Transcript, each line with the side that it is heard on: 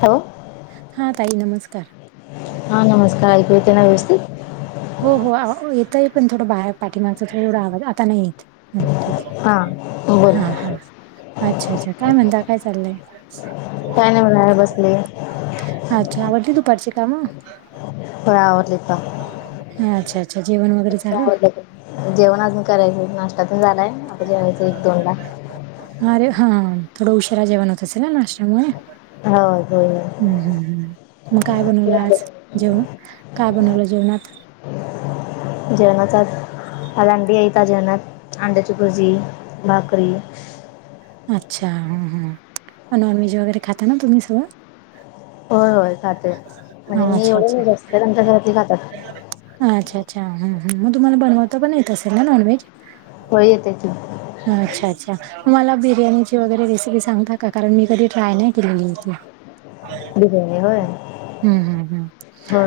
left: हॅ
right: हां ताई नमस्कार
left: हा नमस्कार ऐक येत ना व्यवस्ित
right: हो हो येतय पण थोडं बाहेर पाठिमागचा थोडा आवाज आता नाही येते
left: हा बोल
right: ह हा अच्छा अच्छा काय म्हणता काय चाललंय
left: काय नाही म्हणा बसले
right: अच्छा आवडती तू पडश काम
left: ब आवडली
right: अच्छा अच्छा जेवण वगैरे
left: तुमचं
right: चालं
left: आवरलं का जेवण अजून करायचं नाष्ट्ातून झालाय आता जेवायचं एक दोनदा
right: अरे हा थोडा उशरा जेवण होत असेल नाश्त्यामुळे
left: होय होय
right: हम्म हम्म हम् मग काय बनवलं
left: होय
right: आज जेवण काय बनवलं जेवणात
left: जेवणचा आलांडी येयता जेवणात अंड्याची भजी भाकरी
right: अच्छा ह हम नॉन व्हेज वगैरे खाता ना तुम्ही सगळं
left: हो होय खाते म्हणजे मी
right: अच्छा,
left: एवढे
right: अच्छा.
left: नाही जास्त आच्या घरात खातात
right: अच्छा अच्छा हम हम मग तुम्हाला बनवता पण येत असेल ना नॉन व्हेज
left: हो येते त
right: ह अच्छा अच्छा मला बिर्याणीची वगैरे रेसिपी सांगता का कारण मी कधी ट्राय नाही केलेलीची
left: बिर्याणी होय
right: हम्म हम्म हम्म
left: हा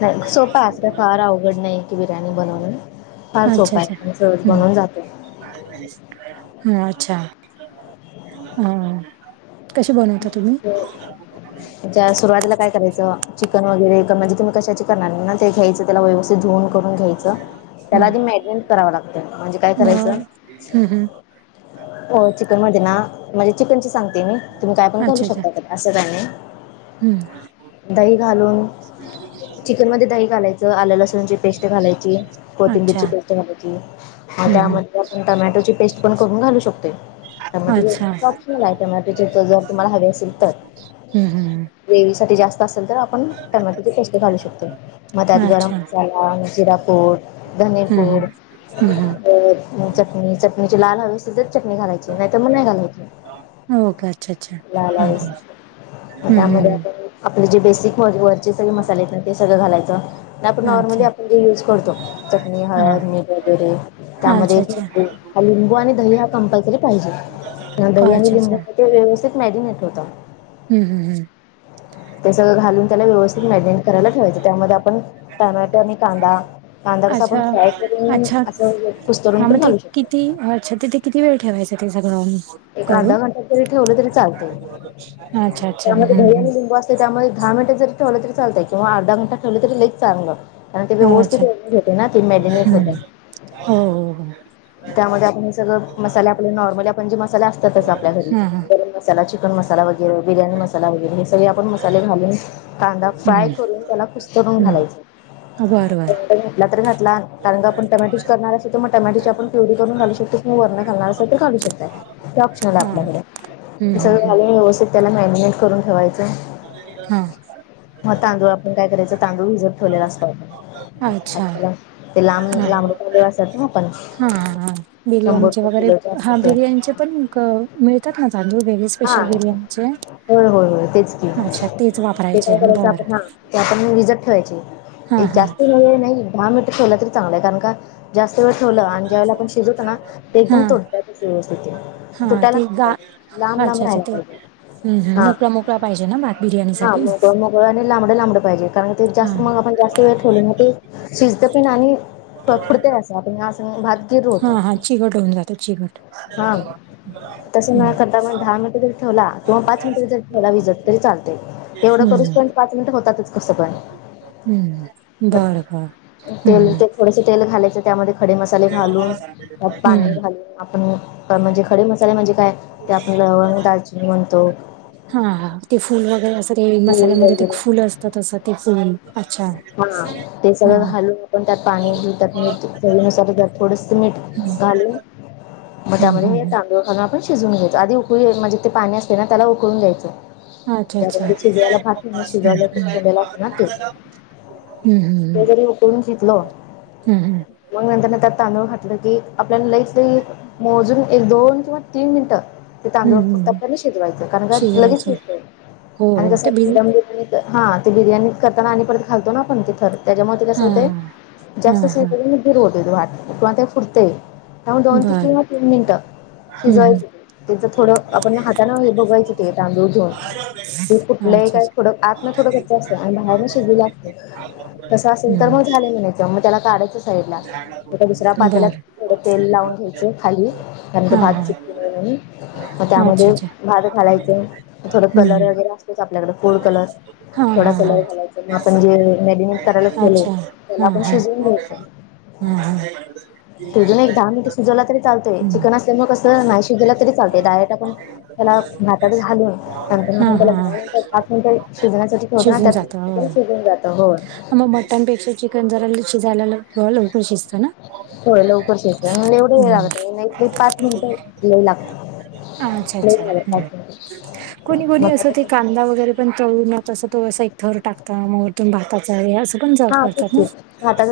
left: नाही सोपा असता फार अवघड नाही की बिर्याणी बनवून फार सोपा आहे आणि सहज बनून जातो
right: हो अच्छा हा कशी बनवतात
left: अच्छा त्या सुरवातीला काय करायचं चिकन वगैरे म्हणजे तुम्ही कशाची करणार ना ते घ्यायचं त्याला व्यवस्थित धुवून करून घ्यायचं त्याला
right: हम्म.
left: आधी मॅगिनेट करावं लागतं म्हणजे काय करायचं
right: मग हम्म हम्म
left: हो चिकन मध्ये ना म्हणजे चिकन सांगते मी तुम्ही काय पण करू
right: अच्छा अच्छा
left: शकता का असं काय नाही
right: हम्म
left: दही घालून चिकन मध्ये दही घालायचं आलं लसूणची पेस्ट घालायची
right: अच्छा
left: कोथिंबीरची पेस्ट घालायची. ह
right: हम्म हम्म
left: त्यामध्ये आपण टमॅटोची पेस्ट पण करून घालू शकते. टमॅटो
right: अच्छा.
left: ऑप्शनल आहे टमॅटोचे त जर तुम्हाला हवे असेल तर
right: हम्म हम्म
left: ग्रेवीसाठी जास्त असेल तर आपण टमॅटोचे पोष्ट घालू शकतो मग त्यात गरम
right: अच्छा. हम्म
left: मसाल जिरापूट
right: हम्म
left: धनीपूर
right: हम्म
left: चटणी चटणीची लाल हवे अस तरच चटणी घालायची नाहीतर मग नाही घालायची.
right: हम्म ओके अच्छा अच्छा
left: ला
right: हम्म
left: लागस
right: हम्म
left: मग
right: हम्म
left: त्यामध्ये
right: हम्म.
left: आप. आपले जे बेसिक वरचे सगळे मसालेेत ते सगळं घालायचं. आपण नॉर्मली
right: अच्छा
left: आपण जे युज करतो चटणी
right: हा
left: हळद मीट वगैरे
right: अच्छा
left: त्यामध्ये
right: अच्छा
left: लिंबू आणि दही. कंपल्सरी पाहिजे दही आणि
right: अच्छा अच्छा
left: लिंबाू व्यवस्थित मॅगिनेट होत.
right: हम् हम् हम.
left: ते सगळं घालून त्याला व्यवस्थित मेंटेन करायला ठेवायचे त्यामध्ये आपण टमॅटो आणि कांदा कांदा कसा आपण
right: अच्छा
left: फ्राय करून असं कुसतडून पण घालू शकतो.
right: त अच्छ तिथे किती वेळ ठेवायचं ते सगळं.
left: एक
right: करून
left: अर्धा घंटात तरी ठेवलं तरी चालनते
right: अच्छा अच्छा
left: त्यामध्ये
right: हम्म
left: भही
right: हम्म
left: आणि लिंबू अस. तर त्यामध्ये दहानटं जरी ठेलं तरीलत आहे किंवा अर्ध घंटा ठेवलं तरी ग चांगलं. कारण ते व्यवस्थितट होते ना ते मॅडिनेट होते.
right: हा हा हा.
left: त्यामध्ये आपण हे सगळं मसाले आपल्या नॉर्मल आपण जे मसाले असतातच आपल्या घरी
right: हा हा
left: गरम मसालाची चिकन मसाला वगैरे बिर्याणी मसाला वगैरे हे सगळे आपण मसाले घालून. कांदा फ्राय
right: हम्म
left: करून त्याला कुसतरून
right: हम्म
left: घालायचा.
right: बरं बरं
left: घटला तरी घटला कारण का आपण टमॅटोच करणार असो तर मग टमॅटोच्या आपण [unintelligible] व्यवस्थित
right: हा हम्म हम्म हम्म
left: त्याला मॅरिनेट करून ठेवायचं.
right: हा.
left: मग तांदूळ आपण काय करायचं तांदूळ भिजत ठेवलेला असत. अला ते लांब
right: हा.
left: लांबड चालेवासत ना आपण
right: हा हा
left: शंभर
right: बिर्याणीचे
left: रुपये
right: वगैरे
left: किलोचे असतात
right: हा
left: ते.
right: बिर्याणीचे पण मिळतात ना तांदूळ वेगळे.
left: हा
right: स्पेशल बिर्याणीचे
left: होय होय होय तेच की
right: अच्छा तेच
left: ते
right: वापरायचे
left: काय करायचं
right: बरं
left: आपण हा. त्या आपण रजत
right: हा
left: ठेवायची
right: हा.
left: जास्त मज नाही दहा मीटर ठेवलं तरी चांगलं आहे कारण का? जास्त वेळ ठेवलं आणि ज्या वेला आपण शिजूतो ना ते
right: हा
left: एकदम तुटत व्यवस्थिती
right: हा
left: तुटायला
right: ते
left: नाही
right: गा
left: पाहिजे. लांब लांब
right: अच्छा अच्छा
left: राहायला
right: ते
left: पाहिजे
right: ह्
left: हा.
right: मोकळा मोकळा पाहिजे ना मात बिर्याणी
left: हां,
right: साठी
left: मोकळं आणि लांबडं लांबडं पाहिजे कारण ते जास्त मग आपण जास्त वेळ ठेवले ना ते शिजत पिण आणि पुडत असं आपण भात गिर होत.
right: ट
left: तसं न
right: ह.
left: करता दहा मिनटरी ठेवला क पाच मिनटरीेवला विजतरी चालवढं
right: हम्म
left: करू. पाच मिनट होतात. कस पण
right: हम्म बर बर
left: तेल
right: हम्म.
left: ते थोडस तेल घालायचं त्यामध्ये खडे मसाले घालून त्यात पाणी
right: हम्म
left: घालून आपण म्हणजे खडे मसाले म्हणजे काय? ते आपण लवंग दाजी म्हणतो.
right: हाा ते फुल वगैरे असं ते
left: पूड
right: मसाल्यामध्ये ते
left: वगैरे
right: फुल असतात तसं ते फुल
left: हा ते सगळं घालून आपण त्यात पाणी घऊतात मीनुसार थोडस मीठ
right: हम्म
left: घालून मग
right: हम्म
left: त्यामध्ये
right: हम्म
left: येत. ा आपण शिजून घयचो आध उकळी म्हणज ते पाणी असते ना त्याला उकळून द्यायचं.
right: अच्छा
left: त्या
right: अच्छा
left: शिजवायला भात
right: हम्म
left: शिजवायला्यालाच ना ते
right: हम्म
left: री उकून शिकलो.
right: हम हम.
left: मग नंतर त्यात तांदूळ घातलं की आपल्याला लईफ मोजूंन एक दोन किंवा तीनं मिनिटं ते तांदूळ
right: हम्म
left: फक्तं
right: हम्म
left: पणं शिजवांयचें कारणं कां
right: शिजवायचे
left: लगेचंत
right: हो
left: आणि
right: हो ते भिज
left: कसं हां ते बिर्याणी करतांना आणि परतं खालतो नां आपणं तिखंट त्यांच्यामुळे ते कसं
right: हा
left: होतं
right: हा हा
left: जास्तं गिर होतं वाट किंवा ते फुटतेयं त्यामुळें दोन तं
right: बर
left: तीनं मिनटं
right: हम्म हम्म.
left: शिजवायंचे त्यांचं थोडं आपणं हातांन हे बघायचं ते तांदूळ घेऊन ते कुठलंही
right: अच्छा अच्छा
left: कायं आंत नां थोडं कंच असते आणि बाहेरणं शि शिजलेल असते तसं झालेलं
right: हम्म
left: मन झालेलं त्यांला काढायचं सां दुसऱ्यां पात्यांला
right: बर
left: थोडं तेल लावूंन घ्यांयचं खांली त्यांनंतर
right: हा
left: भांत चीपकू नये म्हणून मंग
right: हा अच्छा
left: त्यांमध्ये
right: अच्छा
left: भात घालायचं थोडं कलर वगैरें असतोचं आपल्यांकडे फूड कलर
right: हां
left: थोडा
right: हां हां
left: कलर घालायचा मग आपण जे मॅरिनेट करायला ठेवले
right: अच्छा हां हां
left: तजूंन एक दहा मिनिटं शिजवलां तरी चालतोयं
right: हम्म
left: चिकन असल्यांमुळे कसं नाहीं शिजवलां तरी चालतंय डायरेक्ट त्यानला भातांत घालूंन त्यानंतर
right: हा
left: आपणं त्यांला दहा
right: हा
left: मिनिटं पांच मिनट शिजण्यांसाठी होतं नां
right: शिजून
left: त्यांत
right: जात
left: ते शिजूंन जातां होयं
right: त्यां पेक्षा चिकन जरां शिजायलां ज्यां लवकरं शिजतो नां
left: होयं लवकरचं शिजते एवढे लागते पांच मिनिटं लागतं
right: अच्छा
left: लय
right: अच्छा
left: झालं पाच मिनिटं
right: कोणी कोणी
left: मग
right: असं ते
left: आता
right: कांदा वगैरें पणं तळूं नं तसं तो एक थर टांकता मं तो मं भातांचा हे असं पणं जब करतातं नां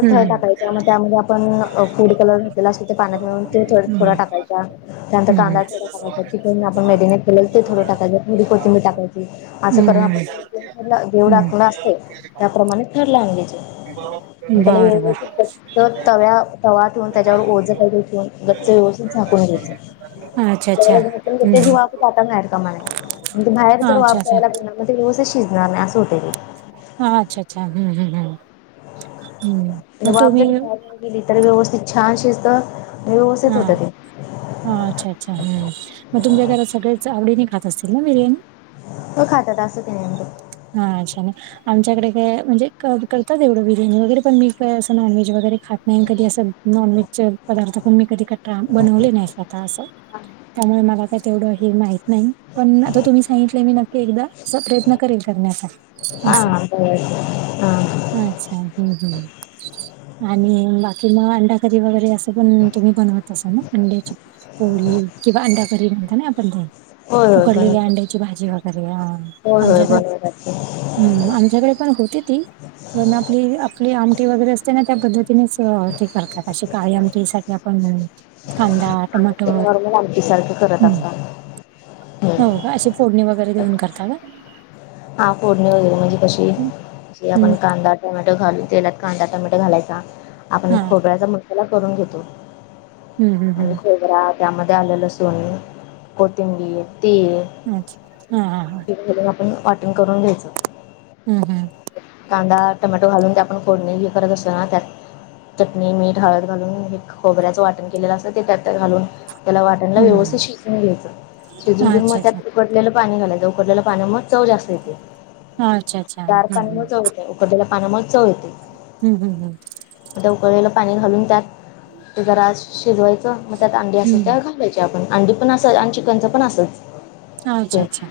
right: हं
left: मंग त्यांमध्ये आपणं फूड कलर घातलेलां असतो ते पाण्यांत मिळून तो थर
right: हम्म.
left: थोडा टांकायचां त्यांतर
right: हम्म
left: कांदा थोडा टाकायंचा चिकन आपणं मेडिनेस केले ते थोडं टाकायचं थोडी कोथंबी टाकायचं असं कारणं
right: हम्म.
left: आपणं
right: हम्म हम्म.
left: जेवडांकवणं असते त्यांप्रमाणे थर लावायचे आणि त्यांला
right: बरं
left: व
right: बरं.
left: तव्यां तवा ठेवूनं त्यांच्यावर ओझ काहीदे ठेवूंन गच्चं व्यवस्थित झांकून घ्यायचंय
right: अच्छा अच्छा
left: त्यांला झांकून घेतंल
right: हम्म
left: त्यांची जराक
right: हम्म.
left: वाफ जाता कांमा नई म्हंणजे बाहेर जरं
right: अच्छा
left: वाफ
right: अच्छा
left: जायांलागली जरं ते व्यवस्थितं शिजणारं नाहीं असं होतं की
right: हां अच्छा अच्छा हं हम्मं हम्मं
left: ते वाफ जरी बाहेर नाहीं गेली तरी व्यवस्थित छान शिजतंय आणि व्यवस्थित होतं ते
right: हां अच्छा अच्छा हंम मंग तुमच्यां घरांत सगळेचं आवडीने खातं असतीलं नां बिर्याणी
left: हो खांतातं असं ते कांहीं नाहीं
right: हां छान आमच्यांकडे कायं म्हणजे करतांत तेवढं बिर्याणी वगैरें पणं मी कायं असं नॉनव्हेज वगैरें खातं नाहीं कधीं असं नॉनव्हेजचं पदार्थ पणं मी कधीं बनवले नाहीं स्वंतः असं त्यांमुळे मला कांहीं तेवढं हे माहीत नाहीं असं पणं आतां तुम्हीं सांगितलं मी नक्की एकदां प्रयंत्न
left: हां बरं बरं हां
right: अच्छा हं आणि बाकी मंग अंडाकरी वगैरें असं पणं तुम्हीं बनवंत असालं नां अंड्याची पोळी किंवा अंड्या कररी म्हणतां नां आपणं जां
left: होय होय
right: उकडलेली
left: बनवतात.
right: अंड्यांची भाजी वगैरें
left: होय होय
right: आमच्यांकडे
left: बनवतात ते.
right: हम्मं आमच्यांकडे पणं होतीचं पणं आपली आपली आमटी वगैरें असते नां त्यां पद्धतीनेचते काळी आमटी सांठी आपणं कांदा टोमॅटो
left: ते नॉर्मल आमटी सारखं करतं असतांत
right: बघां अशी फोडणी वगैरें देऊंन करतां न
left: हां फोडणी वगैरें म्हणजे कशी
right: हं,
left: जे
right: हं,
left: आपणं कांदा टमॅटो घालूंन तेलातं कांदा टमॅटो घालायचां आपणं
right: हा
left: खोबऱ्याचां मसांला करूंन घेतो
right: हम्म
left: म्हणजे
right: हम्म
left: खोबरां त्यांमध्ये आलेलं लसुण कोथिंबीर तीळ
right: अच्छा हंम हंम
left: आपणं वाटणं करूंन घ्यांयचं
right: हंम हंम
left: कांदा टोमॅटो घालूंन ते आपणं फोडणे हे करतं असतों नां त्यांत चटणी मीठ हळंद घालूंन हे खोबऱ्याचं वाटणं केलेलं असतं ते त्यांत घालूंन त्यांला वाटणलां
right: हम्म
left: व्यवस्थितं शिजवूंन घ्यायचं शिजवूंन घेऊंन मंग
right: अच्छा अच्छा
left: त्यांत उकळलेलं पाणी घालायचं, उकटलेलं पाणीमळे चव जास्त येते,
right: अच्छा अच्छा हम्म
left: गार पाणी न चव येत उकळलेल्या पाण्यामुळे चव येते.
right: ह ह ह
left: मग उकळलेलं पाणी घालून त्यात जरा शिजवायचं, मग त्यात अंडी असतील
right: हम्म
left: तर [unintelligible] आपण अंडी पण असंच आणि चिकनच पण असंच हो,
right: अच्छा अच्छा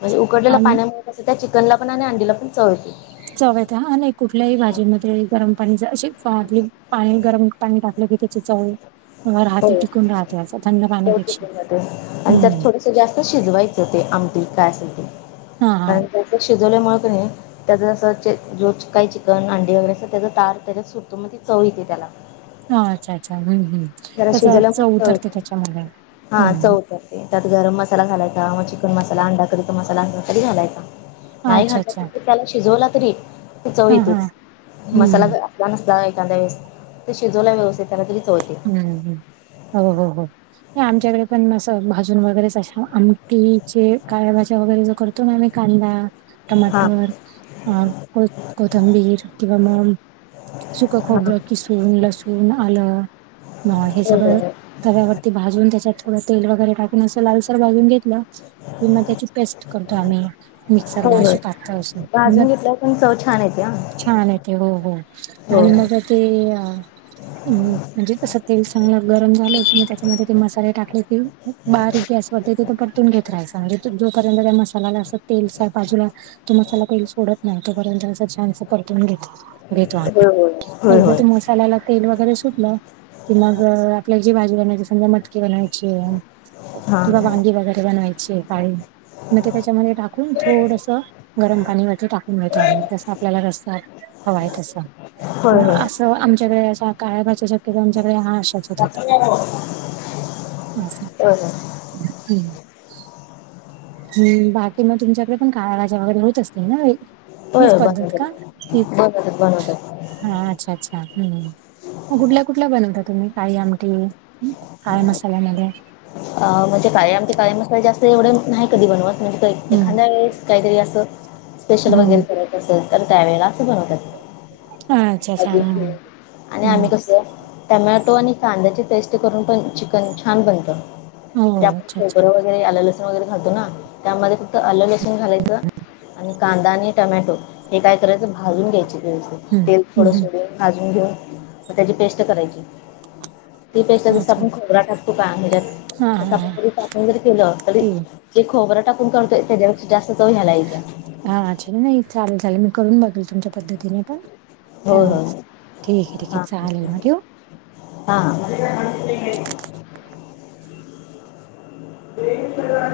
left: म्हणजे उकळलेल्या
right: आणि
left: पाण्यामुळे कसं त्या चिकनला पण आणि अंडीला पण चव येते
right: चव येते हा नाही कुठल्याही भाजीमध्ये गरम पाणी जरा अशी पाणी गरम पाणी टाकलं की त्याची चव राहते
left: हो
right: टिकून राहते असं, थंड पाण्यापेक्षा हम्म
left: ते जास्त शिजवायचं ते आमटी काय असेल ते,
right: हा हा
left: कारण त्याचं शिजवल्यामुळे का नाही त्याचं जसं जो काही चिकन, अंडी वगैरे असं त्याचा तार त्याच्यात सुटतो मग ती चव येते त्याला.
right: हा अच्छा अच्छा हम्म हम्म
left: जरा
right: तसं
left: शिजवल्यामुळे
right: चव उतरते
left: येते
right: त्यांच्यामुळे
left: हां
right: हम्म.
left: चव त्यात गरम मसाला घालायचा, मग चिकन मसाला, अंडा करीचा मसाला अंड तरी घालायचा. नाही
right: अच्छा अच्छा
left: घातला त्याला शिजवला तरी ही चव
right: हा हा
left: येतेच
right: हम्म
left: मसाला एखांदा वेळेस ते शिजवला व्यवस्थित त्याला तरी चव येते.
right: हम्म हम् हो हो हो. आमच्याकडे पण असं भाजून वगैरेशा, आमटीचे काळ्या भाज्या वगैरे जे करत कांदा,
left: हां
right: टोमॅटो, अ... कोथिंबीर किंवा मग सुकं
left: हां
right: खोबरं
left: हो
right: किसून, लसुन, आलं मग हे
left: हो
right: सगळं
left: हो
right: तव्यावरती भाजून, त्याच्यात थोडं तेल वगैरे टाकून असं लालसर भाजून घेतलं किं मग त्याची पेस्ट करतो आम्ही
left: होय
right: मिक्सरला
left: होय
right: अशी टाकतो असून मग
left: भाजून घेतल्यावर पण चव छान येते हा
right: छान य ते हो हो.
left: होय
right: आणि मग ते म्हणजे तसं तेल चांगलं गरम झालंत, मग त्याच्यामध्ये ते मसाले टाकले की बारीक गॅस तिथ परतून घेत राहायचा म्हणजे जोपर्यंत मसालाला अस तेलच्या बाजूला तो मसाला तेल सोडत नाही तोपर्यंत छानस परतवून घ्यायचं
left: होय होय. होय
right: एकदा
left: होय
right: त्या मसाल्याला तेल वगैरे सुटलं की मग आपल्याला जी भाजी बनायची समजा मटकीे बनायची आहे
left: हां
right: किंवा वांगी वगैरे बनवायची काळी मग ते त्याच्यामध्ये टाकून थोडसं गरम पाणीवरती टाकून घळतो आम्ही जसं आपल्याला रसना हयट अस
left: होय होय
right: आमच्याकडे असा काळ्या काचेच्या किंवा तुमच्याकडे हा आसाच होतात.
left: होय
right: हम्म. हम् बाकी मग तुमच्याकडे पण काळ्या भाज्या वगैरे होत असते ना
left: हो,
right: हीच पद्धत का
left: बनवतात
right: हीच
left: बनवतात बनवतात.
right: हा, अच्छा अच्छा, हम् कुठल्या कुठल्या बनवता तुम्ही काही आमटी काळ मसाल्यामध्ये
left: अ म्हणजे काळे आमट काळे मसाले जास्त एवढे नाही कधी बनवत
right: हम्म
left: एखाद्या वेळेस काहीतरी असं स्पेशल
right: हम्म
left: वगैरे करत असेल तर त्यावेेळेला असं बनवतात.
right: अच्छा अच्छा
left: अजून
right: हम्म
left: आणि आम्ही
right: हम्म
left: कस आह टमॅटो आणि कांद्याची टेस्टी करून पण चिकन छान बनतं
right: हो
left: म्हणजे
right: अच्छा अच्छा
left: आ आलं लसण वगैरे घातो ना त्यामध्ये फक्त आलं लसण घालायचं. आणि कांदा आणि टमॅटो हे काय करायचं भाजून घ्यायचे ते
right: हम्म
left: तेल थोडं
right: हम्म
left: सोडून भाजून घेऊ मग त्याची पेस्ट करायची. त पेास
right: अच्छा
left: आपण खरा टाकतो का म्हणजे
right: हा हा
left: तसं
right: हा
left: आपणस आपण जर केलं तरी
right: ते
left: जे खोबं टाकून करतोय त्याच्यापेक्षा जास्त तो ह्यालायेत.
right: हाच्छ नाही चालेल चालेल मी करून बघेल तुमच्या पद्धतीने पण ते
left: होय होय
right: ठीक आहे ठीक आहे चालेल ना ठेवू.
left: हा ते